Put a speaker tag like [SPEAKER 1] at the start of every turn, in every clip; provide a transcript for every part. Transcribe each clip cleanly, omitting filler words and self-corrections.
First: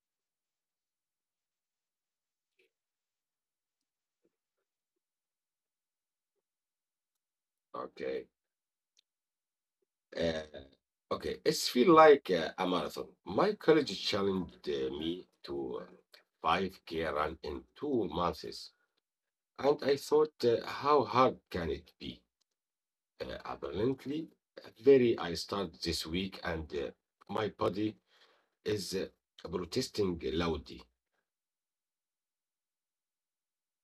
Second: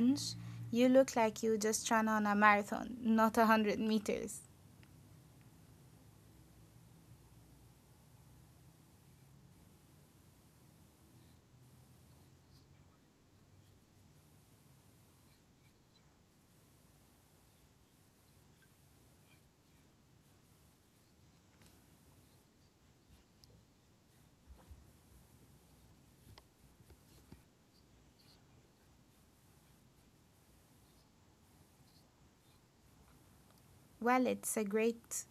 [SPEAKER 1] bench. You look like you just ran on a marathon, not 100 meters.
[SPEAKER 2] Okay. Uh, okay, it's feel like a marathon. My college challenged me to five k run in 2 months, and I thought, how hard can it be? Apparently, very. I start this week, and my body is protesting loudly.
[SPEAKER 1] Well, it's a great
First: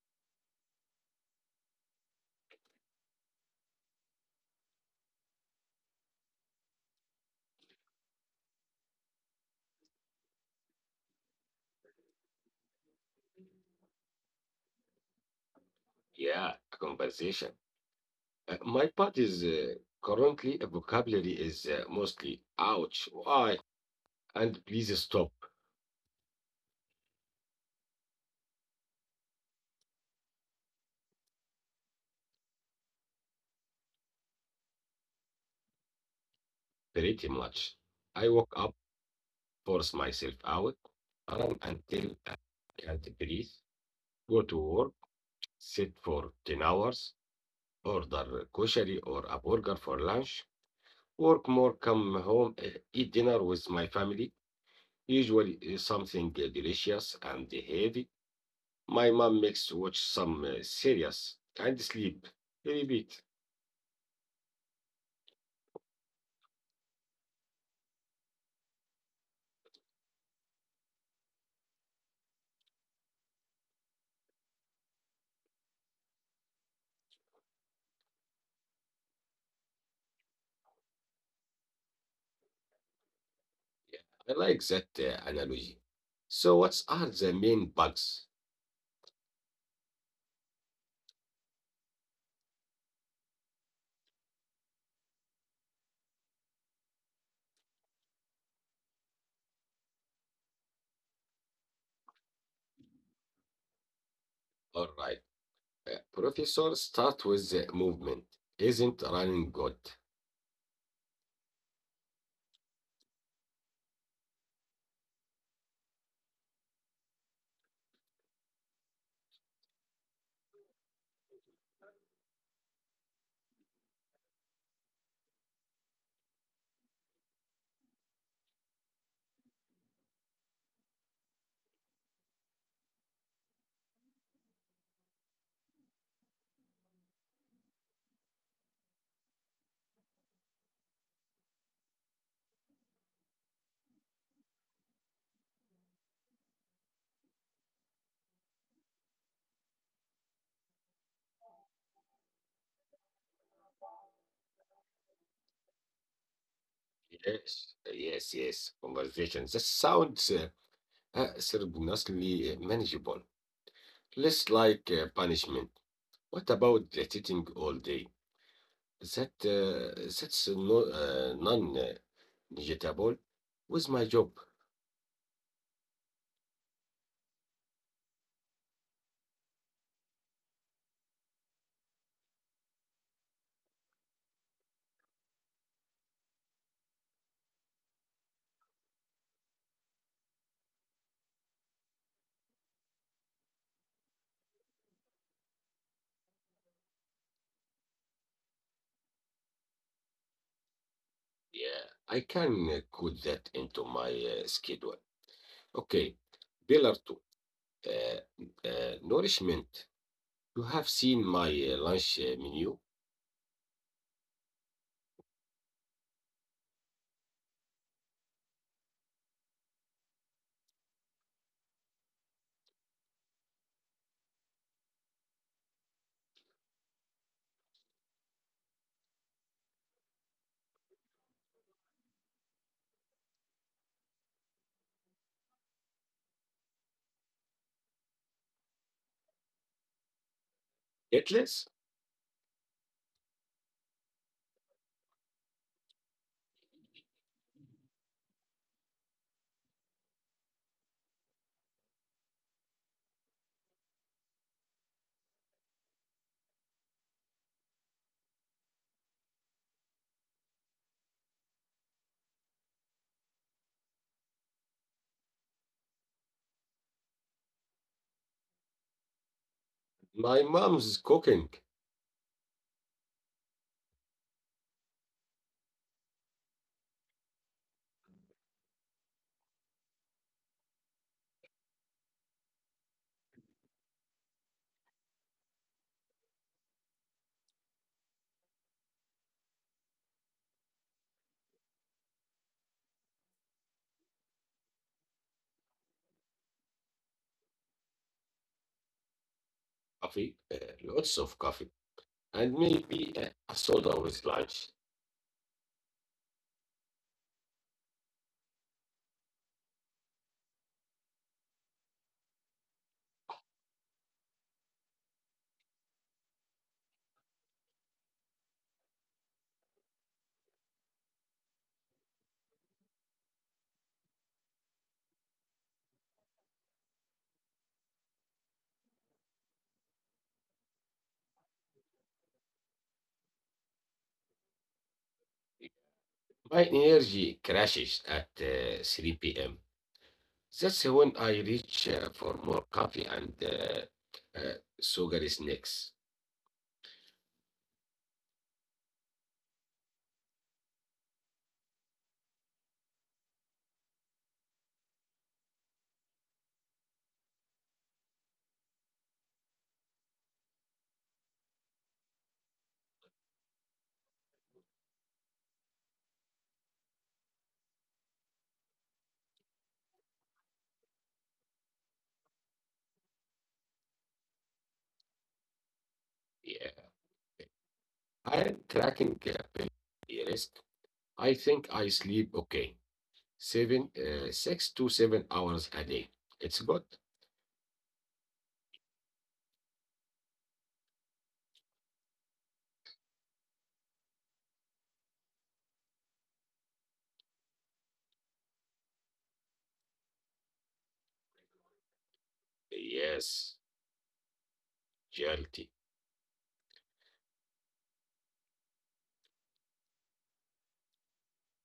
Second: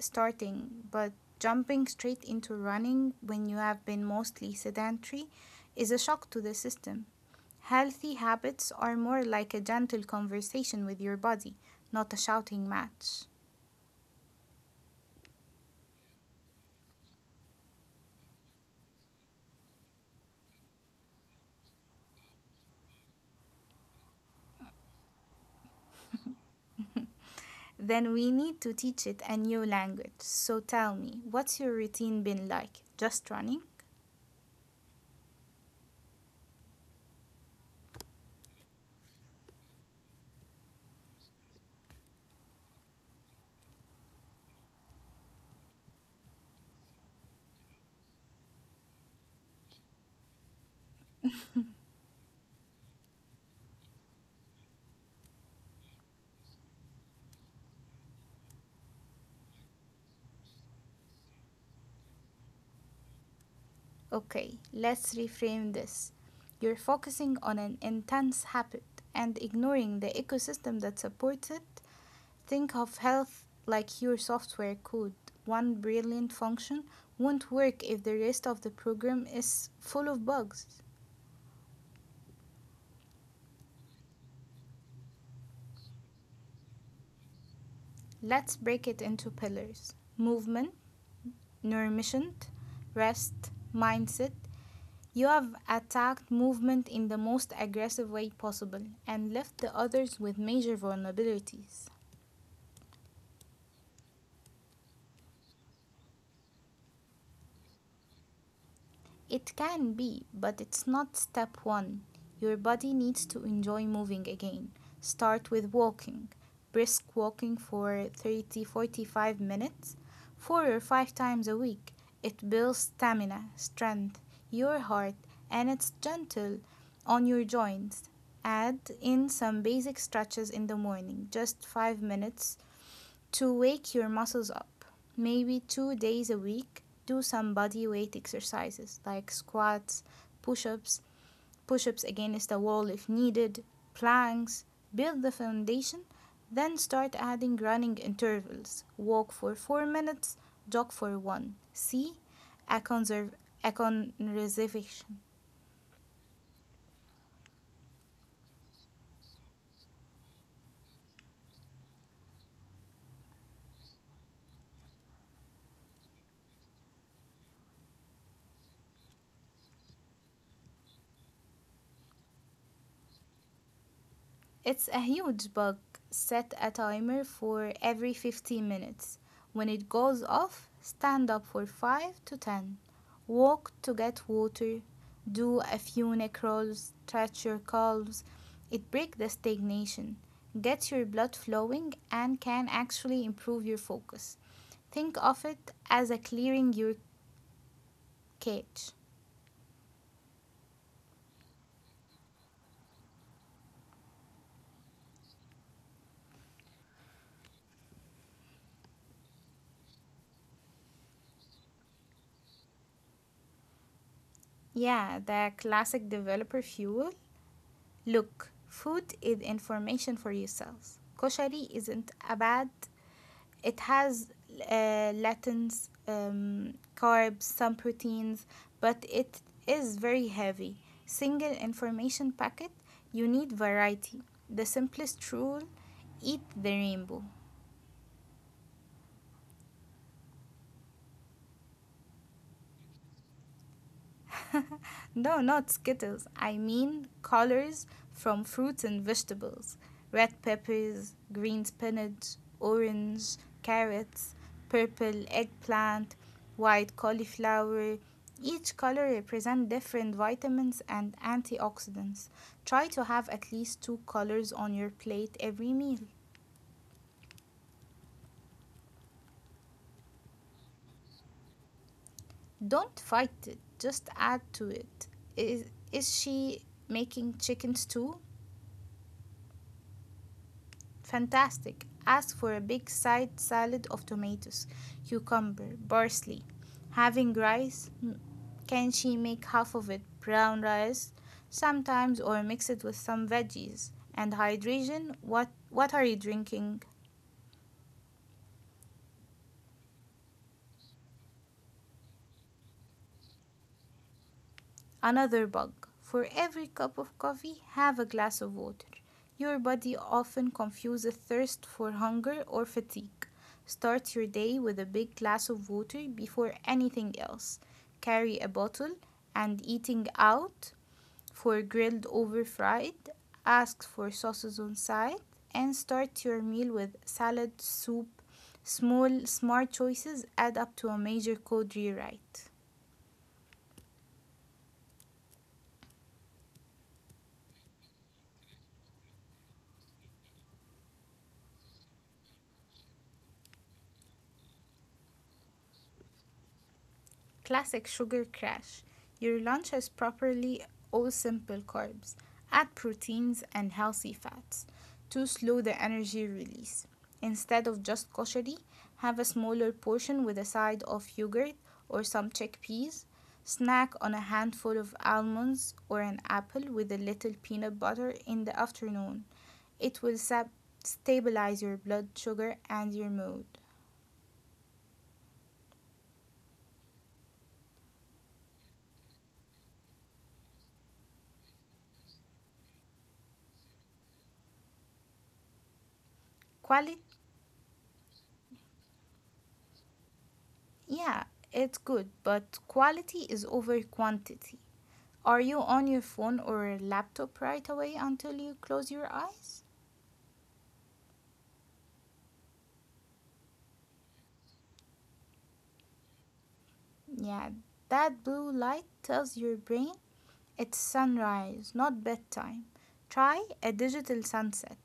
[SPEAKER 1] starting, but jumping straight into running when you have been mostly sedentary is a shock to the system. Healthy habits are more like a gentle conversation with your body, not a shouting match.
[SPEAKER 2] Yeah, a conversation. My body's currently vocabulary is mostly ouch, why, and please stop.
[SPEAKER 1] Then we need to teach it a new language. So tell me, what's your routine been like? Just running?
[SPEAKER 2] Pretty much. I woke up, forced myself out, ran until I can't breathe, go to work, sit for 10 hours, order kosher or a burger for lunch, work more, come home, eat dinner with my family, usually something delicious and heavy. My mom makes watch some series and sleep. Repeat.
[SPEAKER 1] Okay, let's reframe this. You're focusing on an intense habit and ignoring the ecosystem that supports it. Think of health like your software code. One brilliant function won't work if the rest of the program is full of bugs.
[SPEAKER 2] I like that analogy. So, what are the main bugs?
[SPEAKER 1] Let's break it into pillars: movement, nourishment, rest, mindset. You have attacked movement in the most aggressive way possible and left the others with major vulnerabilities.
[SPEAKER 2] All right. Professor, start with the movement. Isn't running good?
[SPEAKER 1] It can be, but it's not step one. Your body needs to enjoy moving again. Start with walking, brisk walking for 30 to 45 minutes, four or five times a week. It builds stamina, strength, your heart, and it's gentle on your joints. Add in some basic stretches in the morning, just 5 minutes to wake your muscles up. Maybe 2 days a week, do some body weight exercises like squats, push ups, push ups against the wall if needed, planks. Build the foundation, then start adding running intervals. Walk for 4 minutes, jog for one. See, a, conserv- a conservation.
[SPEAKER 2] Yes, yes, yes. Conversation. That sounds seriously manageable. Less like punishment. What about the sitting all day? That's no, non-negotiable with my job.
[SPEAKER 1] It's a huge bug. Set a timer for every 15 minutes. When it goes off, stand up for 5 to 10. Walk to get water. Do a few neck rolls. Stretch your calves. It breaks the stagnation, gets your blood flowing, and can actually improve your focus. Think of it as a clearing your cache.
[SPEAKER 2] Yeah, I can put that into my schedule. Okay, pillar two, nourishment. You have seen my lunch menu.
[SPEAKER 1] Yeah, the classic developer fuel. Look, food is information for yourselves. Koshari isn't a bad. It has latins, carbs, some proteins, but it is very heavy. Single information packet, you need variety. The simplest rule: eat the rainbow.
[SPEAKER 2] It's
[SPEAKER 1] No, not Skittles. I mean colors from fruits and vegetables. Red peppers, green spinach, orange carrots, purple eggplant, white cauliflower. Each color represents different vitamins and antioxidants. Try to have at least two colors on your plate every meal.
[SPEAKER 2] my mom's cooking
[SPEAKER 1] Don't fight it, just add to it. Is, is she making chicken stew? Fantastic. Ask for a big side salad of tomatoes, cucumber, parsley. Having rice? Mm. Can she make half of it brown rice sometimes or mix it with some veggies? And hydration? What are you drinking?
[SPEAKER 2] coffee, lots of coffee, and maybe a soda with
[SPEAKER 1] Another
[SPEAKER 2] lunch.
[SPEAKER 1] bug. For every cup of coffee, have a glass of water. Your body often confuses thirst for hunger or fatigue. Start your day with a big glass of water before anything else. Carry a bottle, and eating out, for grilled over fried. Ask for sauces on side and start your meal with salad, soup. Small, smart choices add up to a major code rewrite.
[SPEAKER 2] My energy crashes at 3 p.m. That's when I reach for more coffee and sugary snacks.
[SPEAKER 1] Classic sugar crash. Your lunch has properly all simple carbs. Add proteins and healthy fats to slow the energy release. Instead of just koshari, have a smaller portion with a side of yogurt or some chickpeas. Snack on a handful of almonds or an apple with a little peanut butter in the afternoon. It will stabilize your blood sugar and your mood.
[SPEAKER 2] Yeah, I'm tracking rest. I think I sleep okay,
[SPEAKER 1] Quality.
[SPEAKER 2] 6 to 7 hours a day. It's good.
[SPEAKER 1] Yeah, it's good, but quality is over quantity. Are you on your phone or laptop right away until you close your eyes?
[SPEAKER 2] Yes,
[SPEAKER 1] Yeah, that blue
[SPEAKER 2] guilty.
[SPEAKER 1] light tells your brain it's sunrise, not bedtime. Try a digital sunset.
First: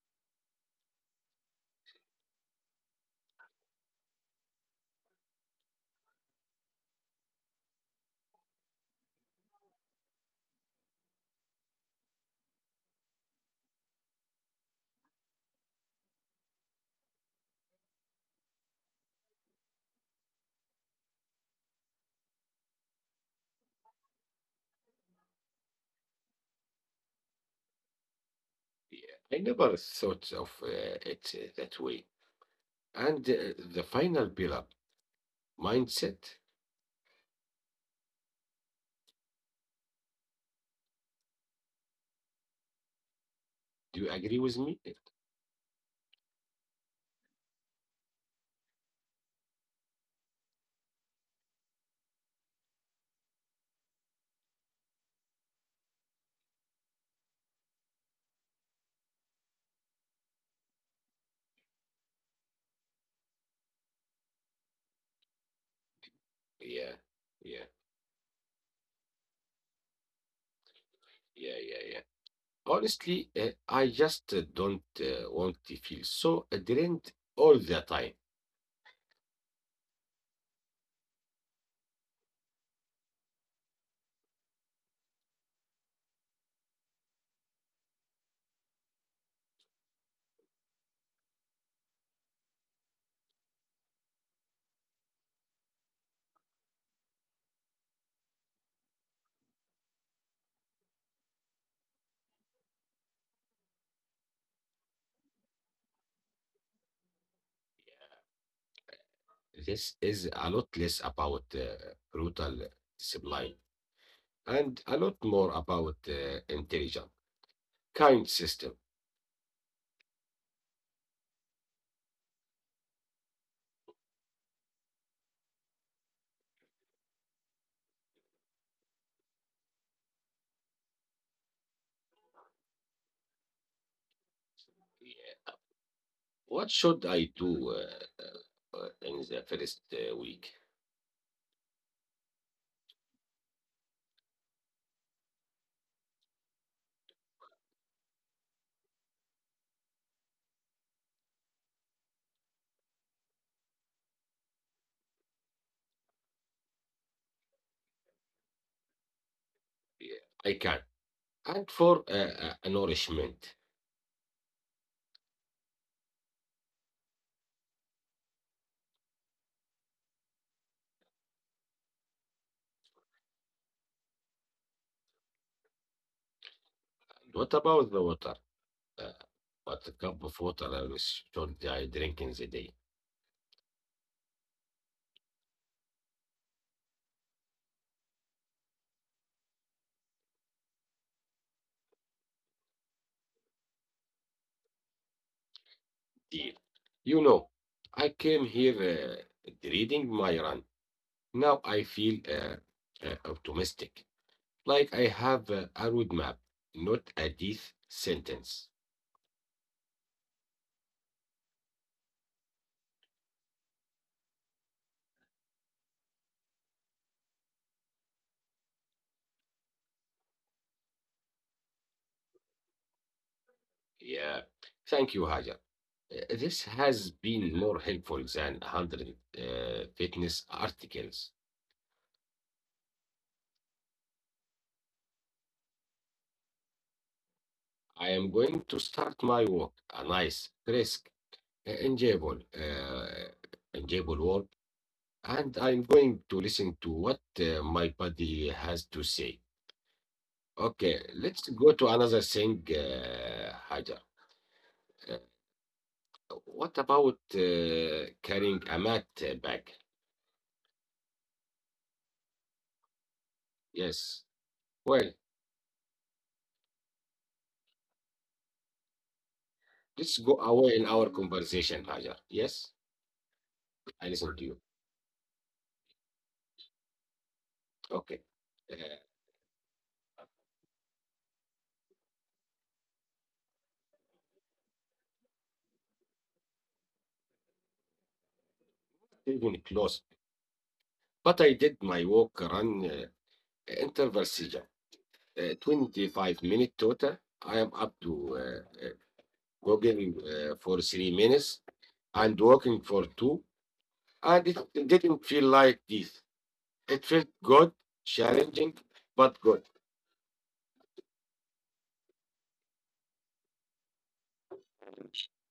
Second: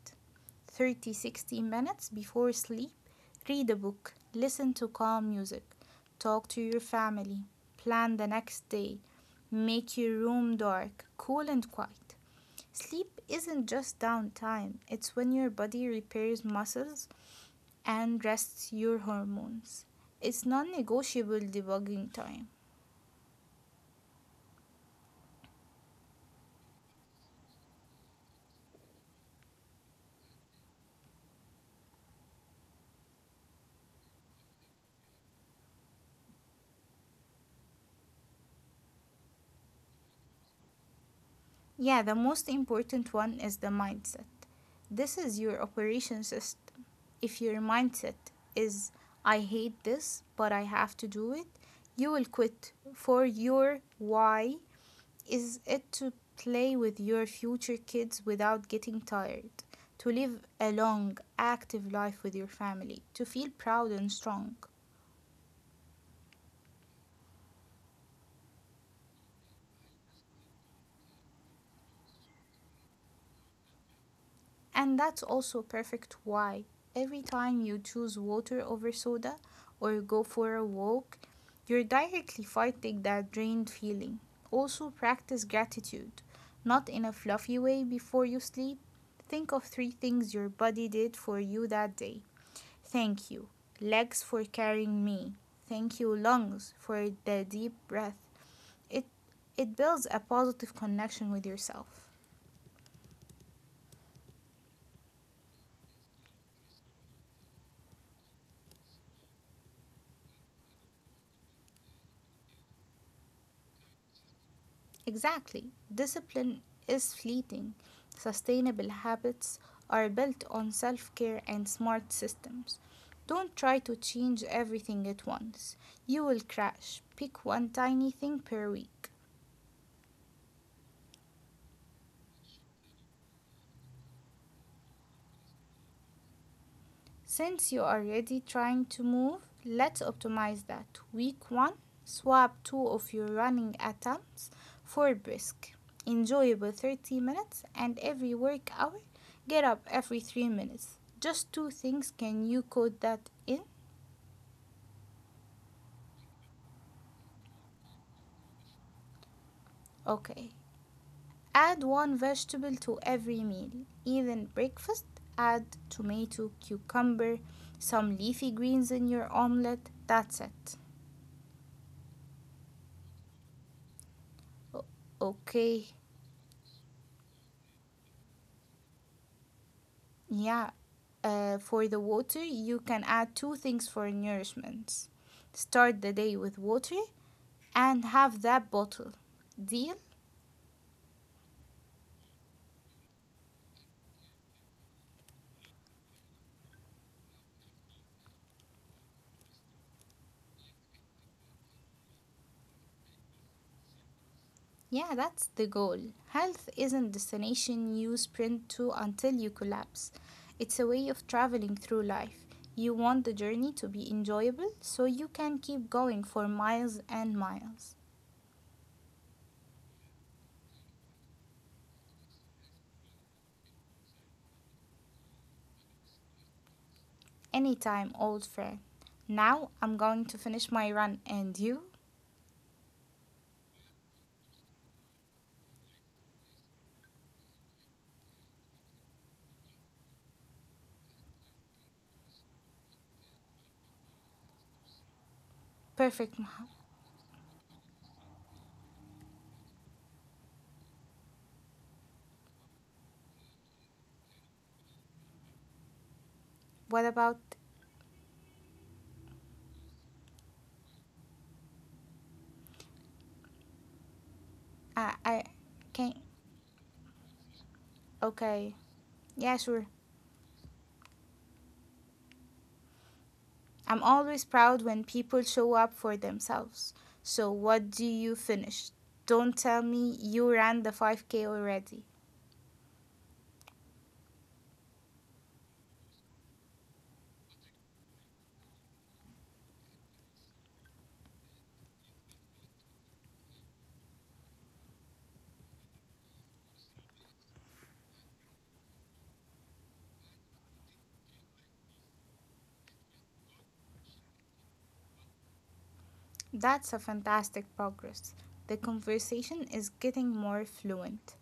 [SPEAKER 1] 30, 60 minutes before sleep, read a book, listen to calm music, talk to your family, plan the next day, make your room dark, cool, and quiet. Sleep isn't just downtime, it's when your body repairs muscles and rests your hormones. It's non negotiable debugging time.
[SPEAKER 2] Yeah. I never thought of it that way. And the final pillar, mindset.
[SPEAKER 1] Yeah, the most important one
[SPEAKER 2] Do you
[SPEAKER 1] is
[SPEAKER 2] agree
[SPEAKER 1] the
[SPEAKER 2] with me?
[SPEAKER 1] mindset. This is your operation system. If your mindset is, I hate this, but I have to do it, you will quit. For your why, is it to play with your future kids without getting tired, to live a long, active life with your family, to feel
[SPEAKER 2] Yeah,
[SPEAKER 1] proud and
[SPEAKER 2] yeah,
[SPEAKER 1] strong.
[SPEAKER 2] yeah, yeah, yeah. Honestly, I just don't want to feel so drained all the time.
[SPEAKER 1] And that's also perfect why every time you choose water over soda or go for a walk, you're directly fighting that drained feeling. Also, practice gratitude, not in a fluffy way before you sleep. Think of 3 things your body did for you that day. Thank you, legs, for carrying me. Thank you, lungs, for the deep breath. It, it builds a positive connection with yourself.
[SPEAKER 2] This is a lot less about brutal discipline and a lot more about intelligent, kind system.
[SPEAKER 1] Exactly. Discipline is fleeting. Sustainable habits are built on self care and smart systems. Don't try to change everything at once. You will crash. Pick one tiny thing per week.
[SPEAKER 2] Yeah. What should I do in the first week?
[SPEAKER 1] Since you are already trying to move, let's optimize that. Week 1, swap 2 of your running attempts for brisk, enjoyable 30 minutes, and every work hour, get up every 3 minutes. Just two things, can you code that in?
[SPEAKER 2] Yeah, I can. And for a nourishment.
[SPEAKER 1] Okay. Add one vegetable to every meal, even breakfast. Add tomato, cucumber, some leafy greens in your omelette. That's it.
[SPEAKER 2] And what about the water? Uh, what cup of
[SPEAKER 1] Okay.
[SPEAKER 2] water should I drink in the day?
[SPEAKER 1] Yeah, for the water, you can add two things for nourishment. Start the day with water and have that bottle. Deal?
[SPEAKER 2] Deal. You know, I came here reading my run. Now I feel optimistic, like I have a roadmap, not a death sentence.
[SPEAKER 1] Yeah, that's the goal. Health isn't a destination you sprint to until you collapse. It's a way of traveling through life. You want the journey to be enjoyable so you can keep going for miles and miles.
[SPEAKER 2] Yeah, thank you, Hajar. This has been more helpful than 100 fitness articles.
[SPEAKER 1] Anytime, old friend. Now I'm going to finish my run, and you?
[SPEAKER 2] I am going to start my work, a nice, crisp, uh, enjoyable, uh, enjoyable work, and I'm going to listen to what my body has to say.
[SPEAKER 1] Perfect,
[SPEAKER 2] Okay,
[SPEAKER 1] Mahal.
[SPEAKER 2] let's go to another thing, Hajar. Uh, what about carrying a mat bag?
[SPEAKER 1] What about,
[SPEAKER 2] Yes. Well,
[SPEAKER 1] I
[SPEAKER 2] let's go
[SPEAKER 1] can.
[SPEAKER 2] away in our conversation, Hajar. Yes,
[SPEAKER 1] Okay, yeah,
[SPEAKER 2] I
[SPEAKER 1] sure.
[SPEAKER 2] listen to you. Okay.
[SPEAKER 1] I'm always
[SPEAKER 2] Uh,
[SPEAKER 1] proud when people show up for themselves. So, what do you finish? Don't tell me you ran the 5K already.
[SPEAKER 2] even close. But I did my walk run interval 25 minutes total. I am up to jogging for 3 minutes and walking for two. And it didn't feel like this. It felt good, challenging, but good.
[SPEAKER 1] That's a fantastic progress. The conversation is getting more fluent.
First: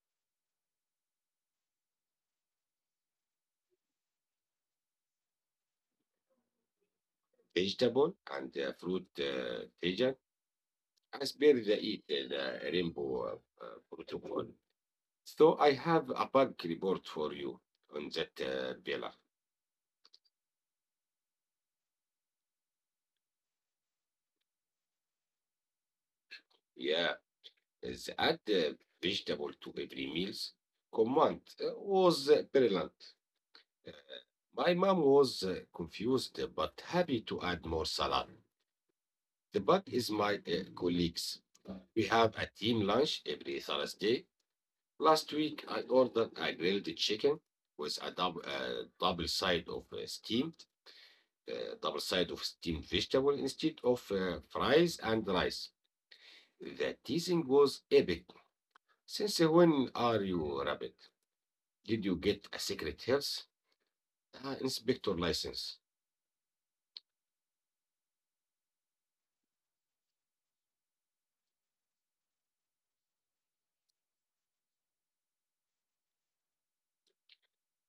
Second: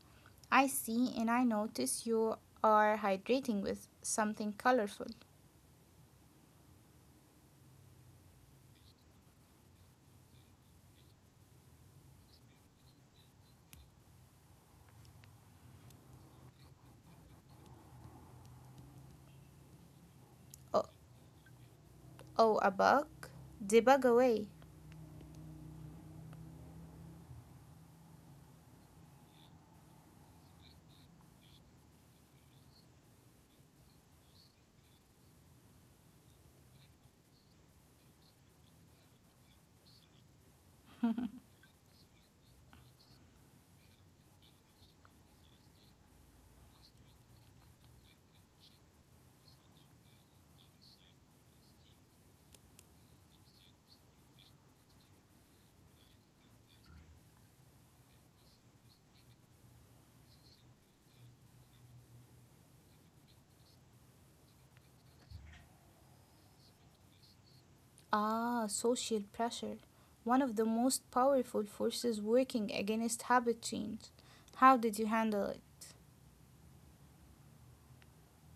[SPEAKER 1] I see, and I notice you are hydrating with something colorful.
[SPEAKER 2] Vegetable and fruit agent. I spare the eat the rainbow protocol. So I have a bug report for you on that pillar.
[SPEAKER 1] Oh, oh, a bug? Debug away.
[SPEAKER 2] Yeah, is add vegetable to every meals. Command was brilliant. My mom was confused but happy to add more salad. The bug is my colleagues. We have a team lunch every Thursday. Last week, I ordered a grilled chicken with a double side of double side of steamed vegetable instead of fries and rice. The teasing was epic. Since when are you rabbit? Did you get a secret health inspector license?
[SPEAKER 1] Ah, social pressure. One of the most powerful forces working against habit change. How did you handle it?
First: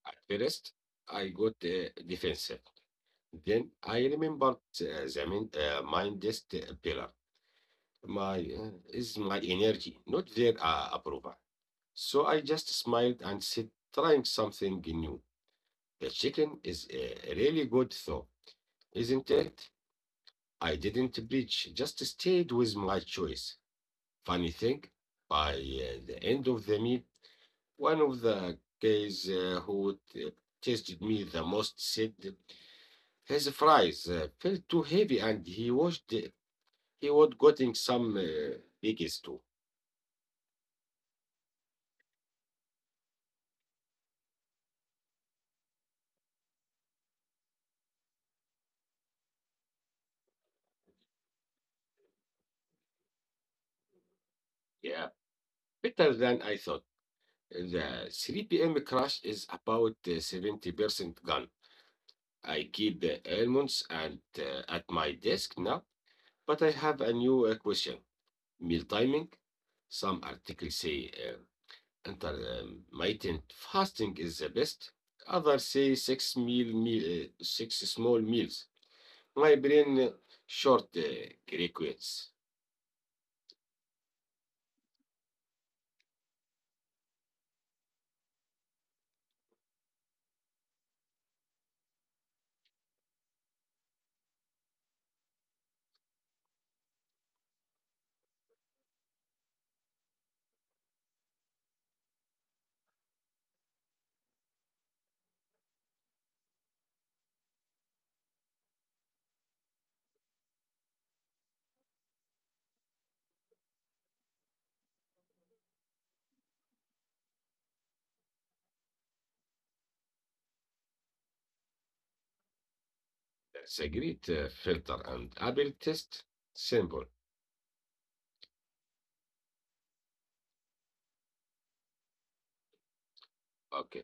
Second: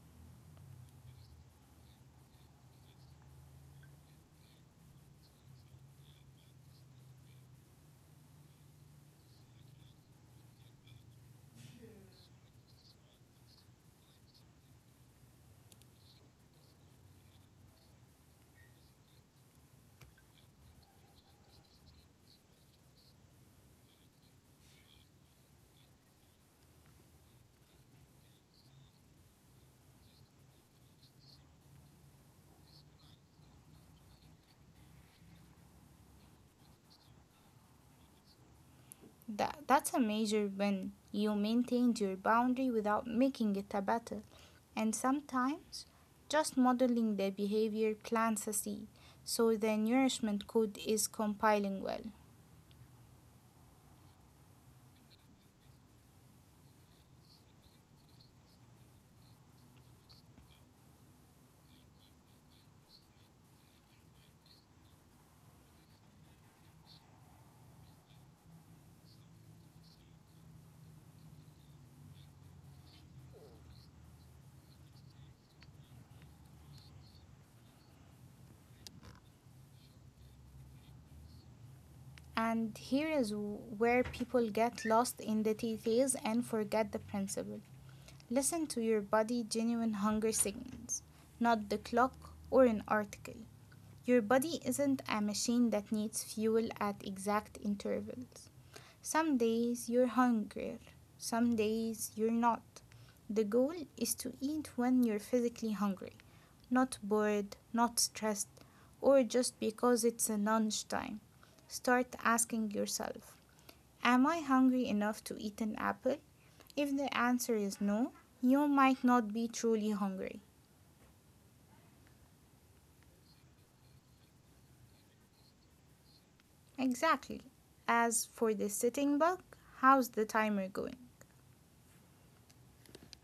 [SPEAKER 2] At first, I got defensive. Then I remembered uh, the main, mindest pillar. My is my energy, not their approval. So I just smiled and said, trying something new. The chicken is really good though, isn't it? I didn't preach, just stayed with my choice. Funny thing, by the end of the meal, one of the guys who tasted me the most said his fries felt too heavy and he washed he was getting some bigs too.
[SPEAKER 1] That's a major win. You maintained your boundary without making it a battle. And sometimes, just modeling the behavior plants a seed, so the nourishment code is compiling well.
[SPEAKER 2] Yeah, better than I thought. The 3 p.m. crash is about 70% gone. I keep the almonds and at my desk now, but I have a new question. Meal timing. Some articles say intermittent fasting is the best. Others say six small meals. My brain short requires.
[SPEAKER 1] And here is where people get lost in the details and forget the principle. Listen to your body genuine hunger signals, not the clock or an article. Your body isn't a machine that needs fuel at exact intervals. Some days you're hungrier, some days you're not. The goal is to eat when you're physically hungry, not bored, not stressed, or just because it's a lunchtime. Start asking yourself, am I hungry enough to eat an apple? If the answer is no, you might not be truly hungry.
[SPEAKER 2] That's a great filter and Apple test symbol.
[SPEAKER 1] Exactly. As for the sitting bug, how's the timer going?
[SPEAKER 2] Okay.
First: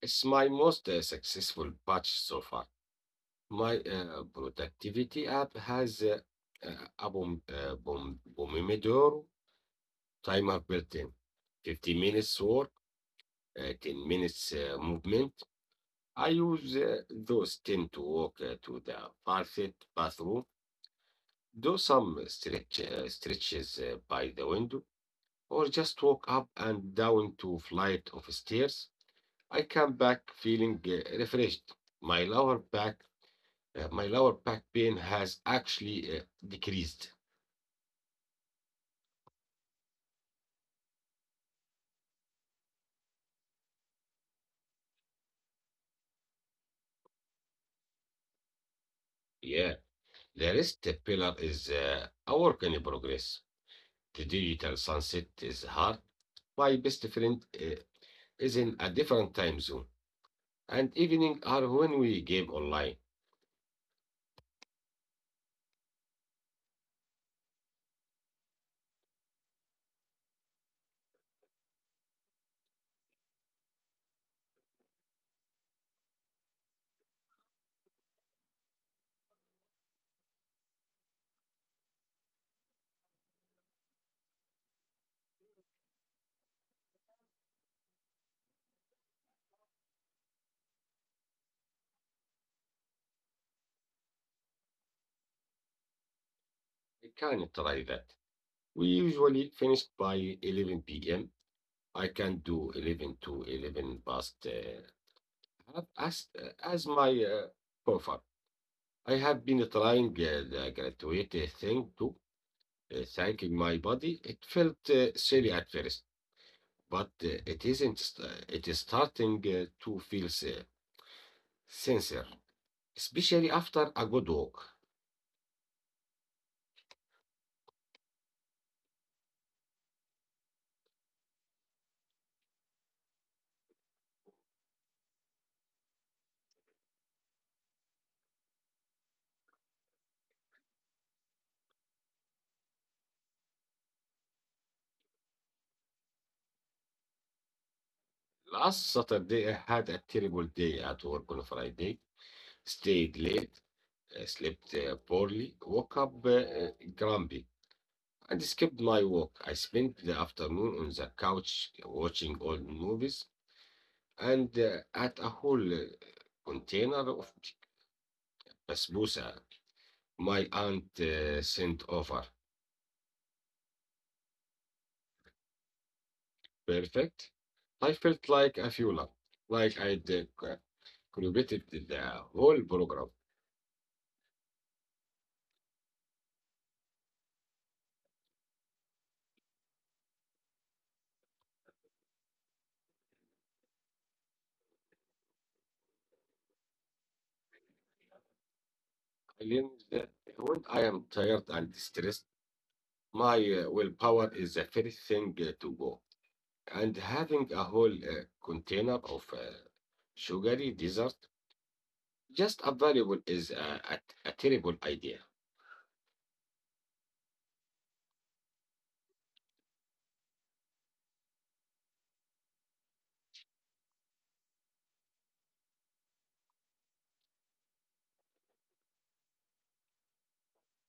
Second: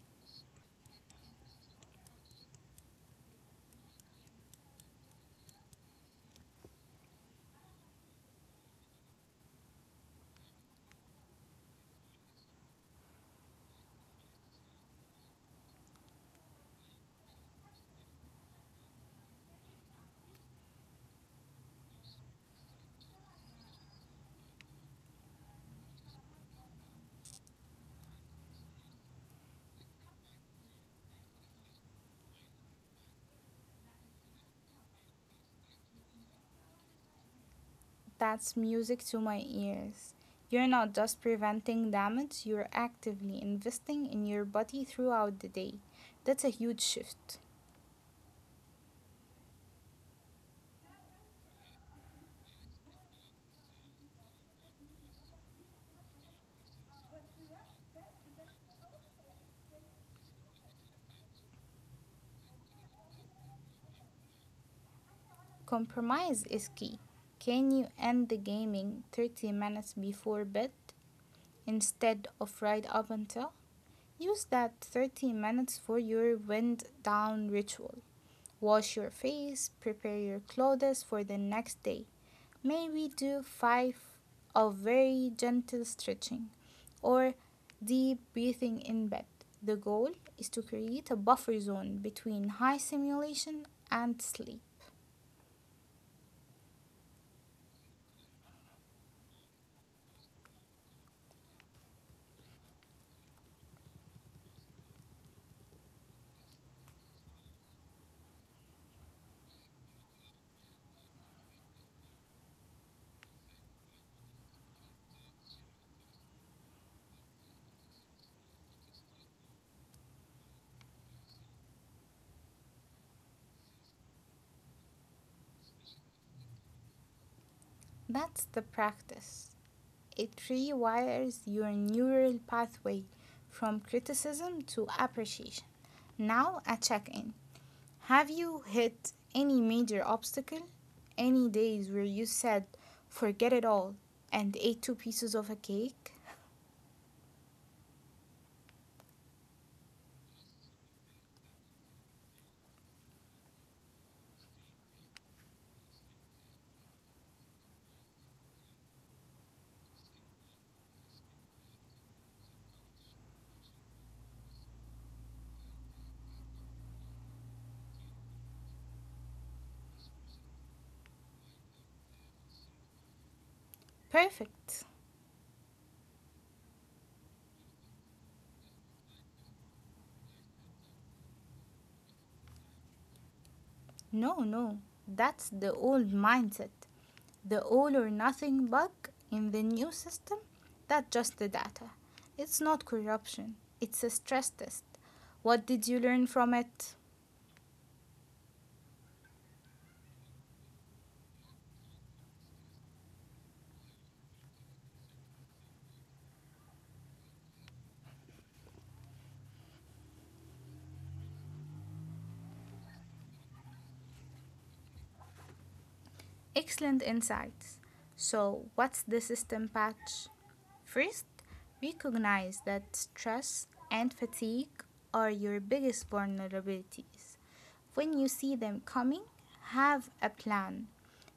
[SPEAKER 2] It's my most successful batch so far. My productivity app has bom, Pomodoro timer built in. 50 minutes work, 10 minutes movement. I use those 10 to walk to the bathroom, do some stretches by the window, or just walk up and down two flights of stairs. I come back feeling refreshed. My lower back, my lower back pain has actually decreased.
[SPEAKER 1] That's music to my ears. You're not just preventing damage, you're actively investing in your body throughout the day. That's a huge shift.
[SPEAKER 2] Yeah, the rest pillar is a work in progress. The digital sunset is hard. My best friend is in a different time zone, and evening are when we game online.
[SPEAKER 1] Compromise is key. Can you end the gaming 30 minutes before bed instead of right up until? Use that 30 minutes for your wind down ritual. Wash your face, prepare your clothes for the next day. Maybe do five of very gentle stretching or deep breathing in bed. The goal is to create a buffer zone between high stimulation and sleep.
[SPEAKER 2] I can try that. We usually finish by 11 p.m. I can do 11 to 11 past half as my profile. I have been trying the graduate thing too, thanking my body. It felt silly at first, but it isn't. It is starting to feel sincere, especially after a good walk.
[SPEAKER 1] That's the practice. It rewires your neural pathway from criticism to appreciation. Now, a check in. Have you hit any major obstacle? Any days where you said, forget it all, and ate two pieces of a cake?
[SPEAKER 2] Last Saturday, I had a terrible day at work on Friday. Stayed late, slept poorly, woke up grumpy, and skipped my walk. I spent the afternoon on the couch watching old movies and at a whole container of basbousa my aunt sent over.
[SPEAKER 1] Perfect.
[SPEAKER 2] Perfect. I felt like a fuller, like I'd contributed to the whole program.
[SPEAKER 1] No, no, that's the old mindset. The all or nothing bug in the new system? That's just the data. It's not corruption, it's a stress test. What did you learn from it?
[SPEAKER 2] Feeling that when I am tired and stressed, my willpower is the first thing to go. And having a whole container of sugary dessert just available is a terrible idea.
[SPEAKER 1] Excellent insights. So, what's the system patch? First, recognize that stress and fatigue are your biggest vulnerabilities. When you see them coming, have a plan.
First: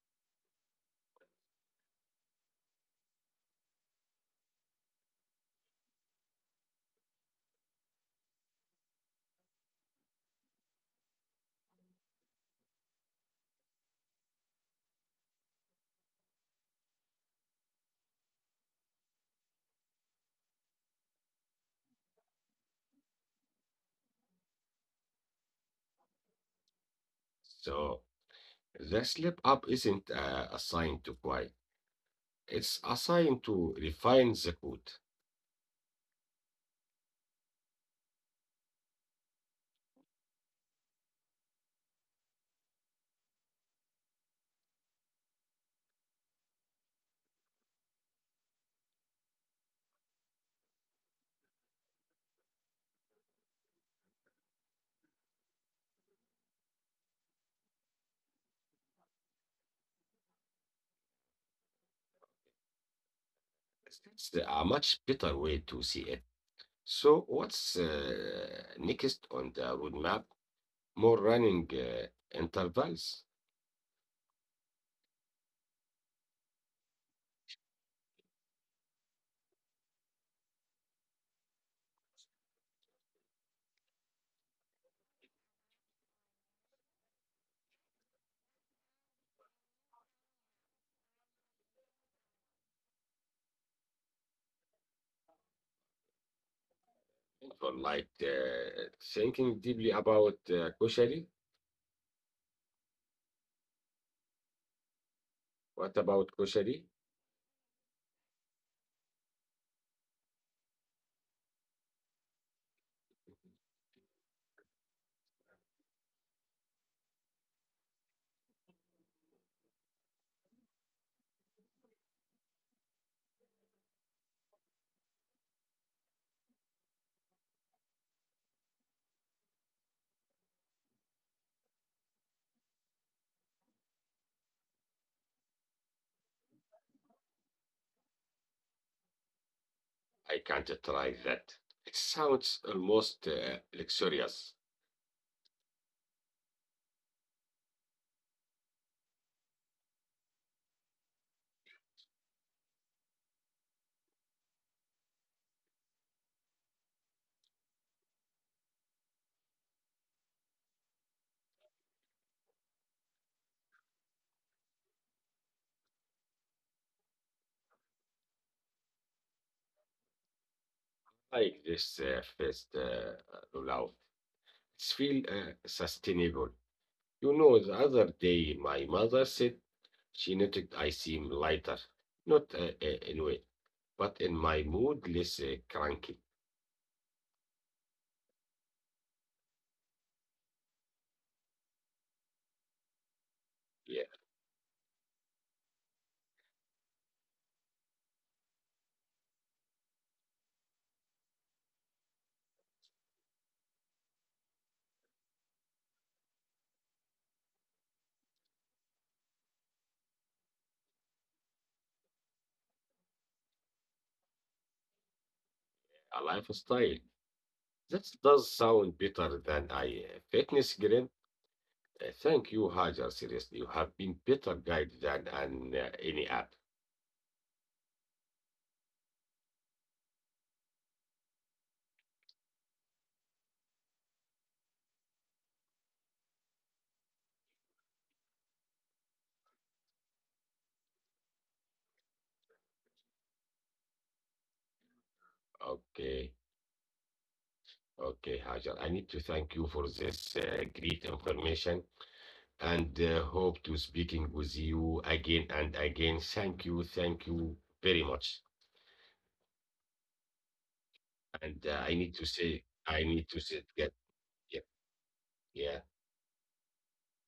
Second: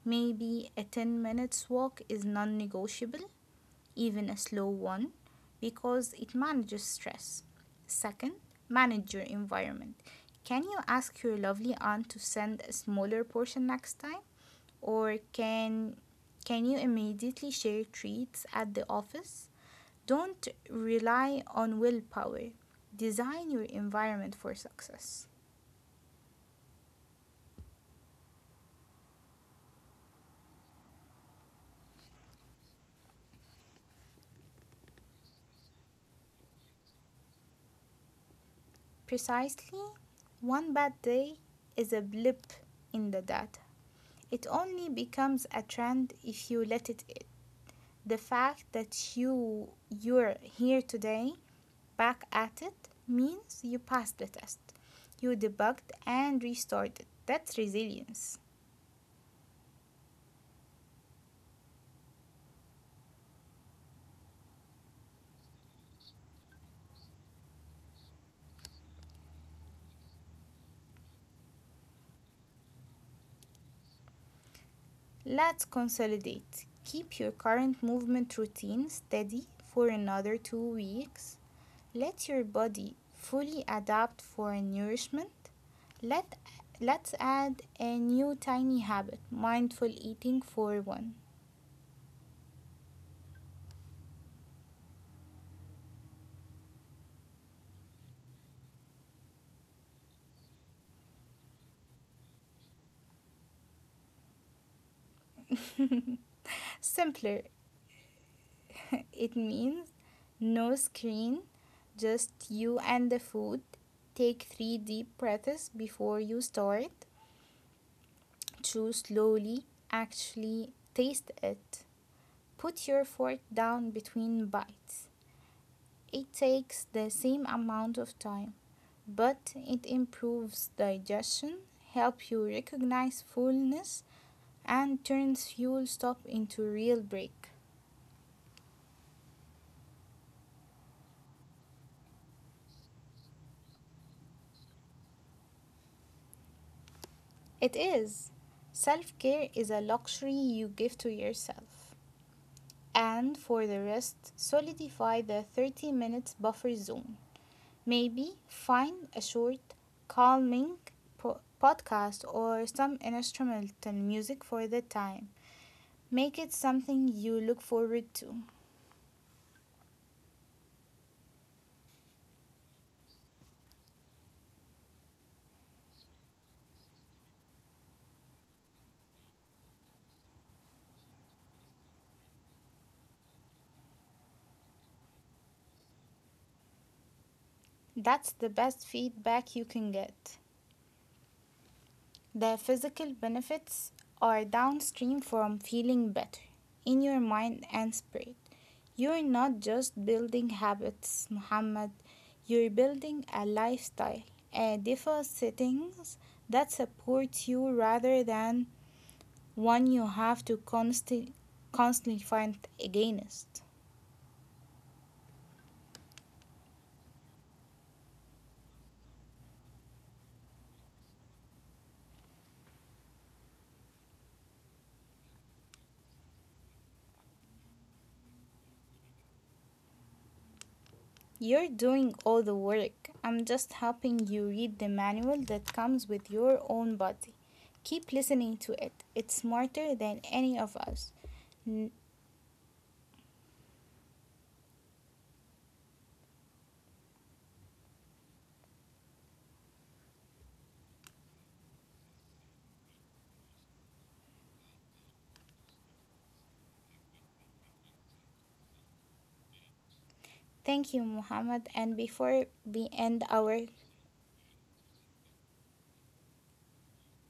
[SPEAKER 1] Maybe a 10 minutes walk is non negotiable, even a slow one, because it manages stress. Second, manage your environment. Can you ask your lovely aunt to send a smaller portion next time? Or can you immediately share treats at the office? Don't rely on willpower. Design your environment for success.
[SPEAKER 2] So the slip up isn't a sign to cry, it's a sign to refine the food.
[SPEAKER 1] Precisely, one bad day is a blip in the data. It only becomes a trend if you let it in. The fact that you're here today, back at it, means you passed the test. You debugged and restored it. That's resilience.
[SPEAKER 2] That's a much better way to see it. So, what's next on the roadmap? More running intervals?
[SPEAKER 1] Let's consolidate. Keep your current movement routine steady for another 2 weeks. Let your body fully adapt for nourishment. Let, let's add a new tiny habit: mindful eating for one.
[SPEAKER 2] For like thinking deeply about koshari. What
[SPEAKER 1] Simpler,
[SPEAKER 2] about koshari?
[SPEAKER 1] it means no screen, just you and the food. Take three deep breaths before you start. Chew slowly, actually, taste it. Put your fork down between bites. It takes the same amount of time, but it improves digestion, helps you recognize fullness, and turns fuel stop into real break.
[SPEAKER 2] I can't try that. It sounds almost luxurious,
[SPEAKER 1] It is. Self care is a luxury you give to yourself. And for the rest, solidify the 30 minutes buffer zone. Maybe find a short, calming podcast or some instrumental music for the time. Make it something you look forward to.
[SPEAKER 2] like this first pulao. It's feel sustainable. You know, the other day my mother said she noticed I seem lighter, not in weight, but in my mood less cranky.
[SPEAKER 1] That's the best feedback you can get. The physical benefits are
[SPEAKER 2] Yeah,
[SPEAKER 1] downstream from feeling better in your mind and spirit. You're not just building habits, Muhammad. You're building a lifestyle, a default settings that supports you rather than one you have to constantly fight against.
[SPEAKER 2] a lifestyle. That does sound better than a fitness grid. Thank you, Hajar. Seriously, you have been better guide than an, any app.
[SPEAKER 1] You're doing all the work. I'm just helping you read the manual that comes with your own body. Keep listening to it. It's smarter than any of us.
[SPEAKER 2] Okay, okay, Hajar. I need to thank you for this great information and hope to speaking with you again and again. Thank you very much.
[SPEAKER 1] Thank you,
[SPEAKER 2] And
[SPEAKER 1] Muhammad.
[SPEAKER 2] I
[SPEAKER 1] And
[SPEAKER 2] need to
[SPEAKER 1] before
[SPEAKER 2] say,
[SPEAKER 1] we
[SPEAKER 2] I
[SPEAKER 1] end
[SPEAKER 2] need to say,
[SPEAKER 1] our,
[SPEAKER 2] get yeah, yeah.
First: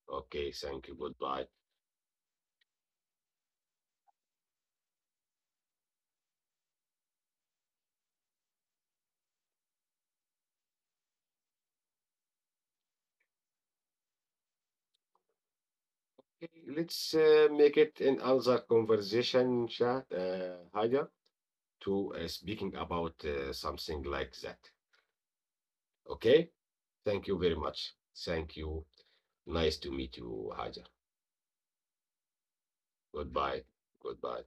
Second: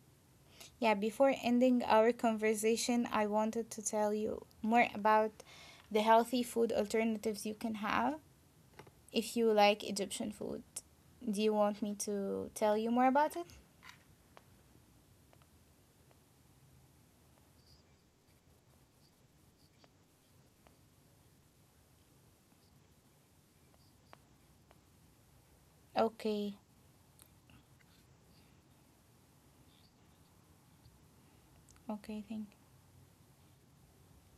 [SPEAKER 2] Okay, thank
[SPEAKER 1] yeah,
[SPEAKER 2] you.
[SPEAKER 1] before
[SPEAKER 2] Goodbye.
[SPEAKER 1] ending our conversation, I wanted to tell you more about the healthy food alternatives you can have. If you like Egyptian food, do you want me to tell you more about it?
[SPEAKER 2] Okay, let's make it another conversation, chat, Hajar, to speaking about something like that. Okay.
[SPEAKER 1] Okay,
[SPEAKER 2] Thank you very much. Thank you. Nice to meet you, Hajar.
[SPEAKER 1] okay, thank
[SPEAKER 2] Goodbye. Goodbye.